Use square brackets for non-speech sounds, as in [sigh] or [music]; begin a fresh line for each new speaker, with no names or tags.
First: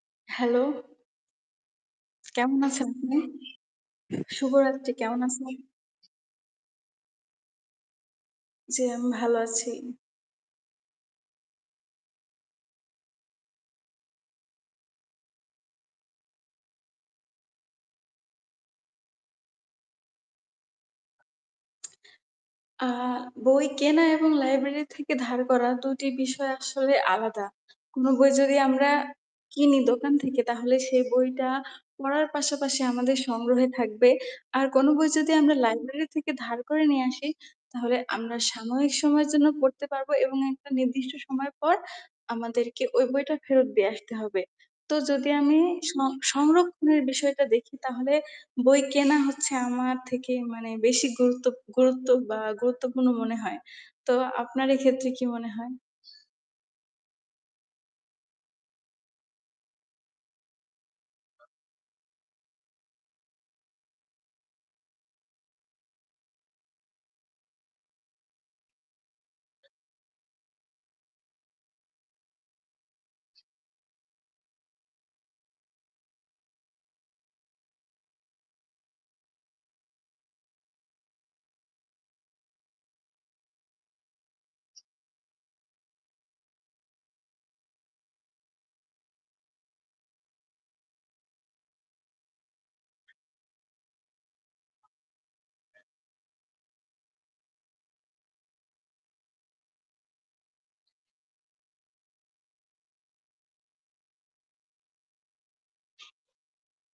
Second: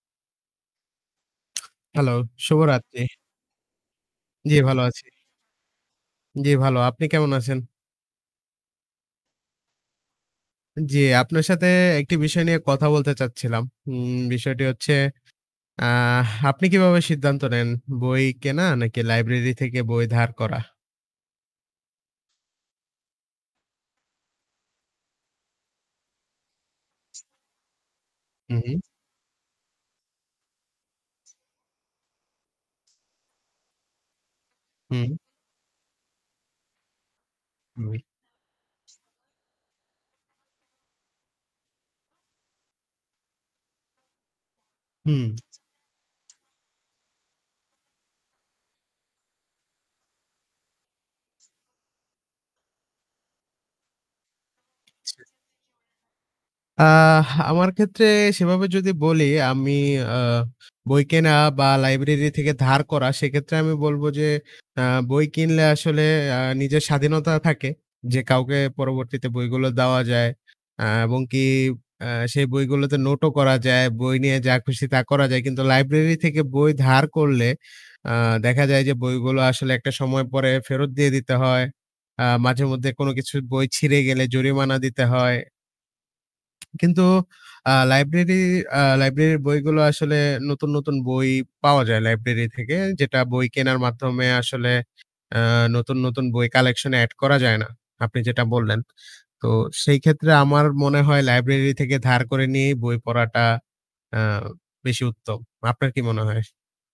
Hello.
Hello,
কেমন আছেন
শুভরাত্রি।
আপনি?
জী ভালো
শুভরাত্রি,
আছি।
কেমন আছেন?
জী ভালো। আপনি কেমন আছেন?
জী আমি ভালো আছি।
জ্বী, আপনার সাথে একটি বিষয় নিয়ে কথা বলতে চাচ্ছিলাম। উম বিষয়টি হচ্ছে, আ আপনি কিভাবে সিদ্ধান্ত নেন? বই কেনা নাকি লাইব্রেরি থেকে বই ধার করা?
আ বই কেনা এবং লাইব্রেরি থেকে ধার করা দুটি বিষয় আসলে আলাদা। কোনো বই
হু,
যদি
হুম।
আমরা কিনি দোকান থেকে তাহলে সেই বইটা পড়ার পাশাপাশি আমাদের সংগ্রহে থাকবে, আর কোনো বই
হুম।
যদি আমরা লাইব্রেরি থেকে ধার করে নিয়ে আসি তাহলে
হুউই।
আমরা সাময়িক সময়ের জন্য পড়তে পারবো এবং একটা নির্দিষ্ট সময় পর আমাদেরকে ওই বইটা ফেরত দিয়ে আসতে হবে। তো যদি
হুম।
আমি স -সংরক্ষণের বিষয়টা দেখি তাহলে বই কেনা হচ্ছে আমার থেকে মানে বেশি গুরুত্ব গুরুত্ব বা গুরুত্বপূর্ণ মনে হয়. তো আপনার এই ক্ষেত্রে কি
[unintelligible]
মনে হয়?
আ আমার ক্ষেত্রে সেভাবে যদি বলি আমি আ বই কেনা বা লাইব্রেরি থেকে ধার করা সেক্ষেত্রে আমি বলব যে, আ বই কিনলে আসলে আ নিজের স্বাধীনতা থাকে। যে কাউকে পরবর্তীতে বইগুলো দেওয়া যায়। আ এবং কি আ সেই বইগুলোতে নোটও করা যায়, বই নিয়ে যা খুশি তা করা যায়। কিন্তু লাইব্রেরি থেকে বই ধার করলে, আ দেখা যায় যে বইগুলো আসলে একটা সময় পরে ফেরত দিয়ে দিতে হয়। আ মাঝে মধ্যে কোন কিছু বই ছিঁড়ে গেলে জরিমানা দিতে হয়। কিন্তু আ লাইব্রেরি আ লাইব্রেরির বইগুলো আসলে নতুন, নতুন বই পাওয়া যায় লাইব্রেরি থেকে যেটা বই কেনার মাধ্যমে আসলে আ নতুন, নতুন বই কালেকশনে এড করা যায় না। আপনি যেটা বললেন। তো সেই ক্ষেত্রে আমার মনে হয় লাইব্রেরি থেকে ধার করে নিয়েই বই পড়াটা আ বেশি উত্তম। আপনার কি মনে হয়?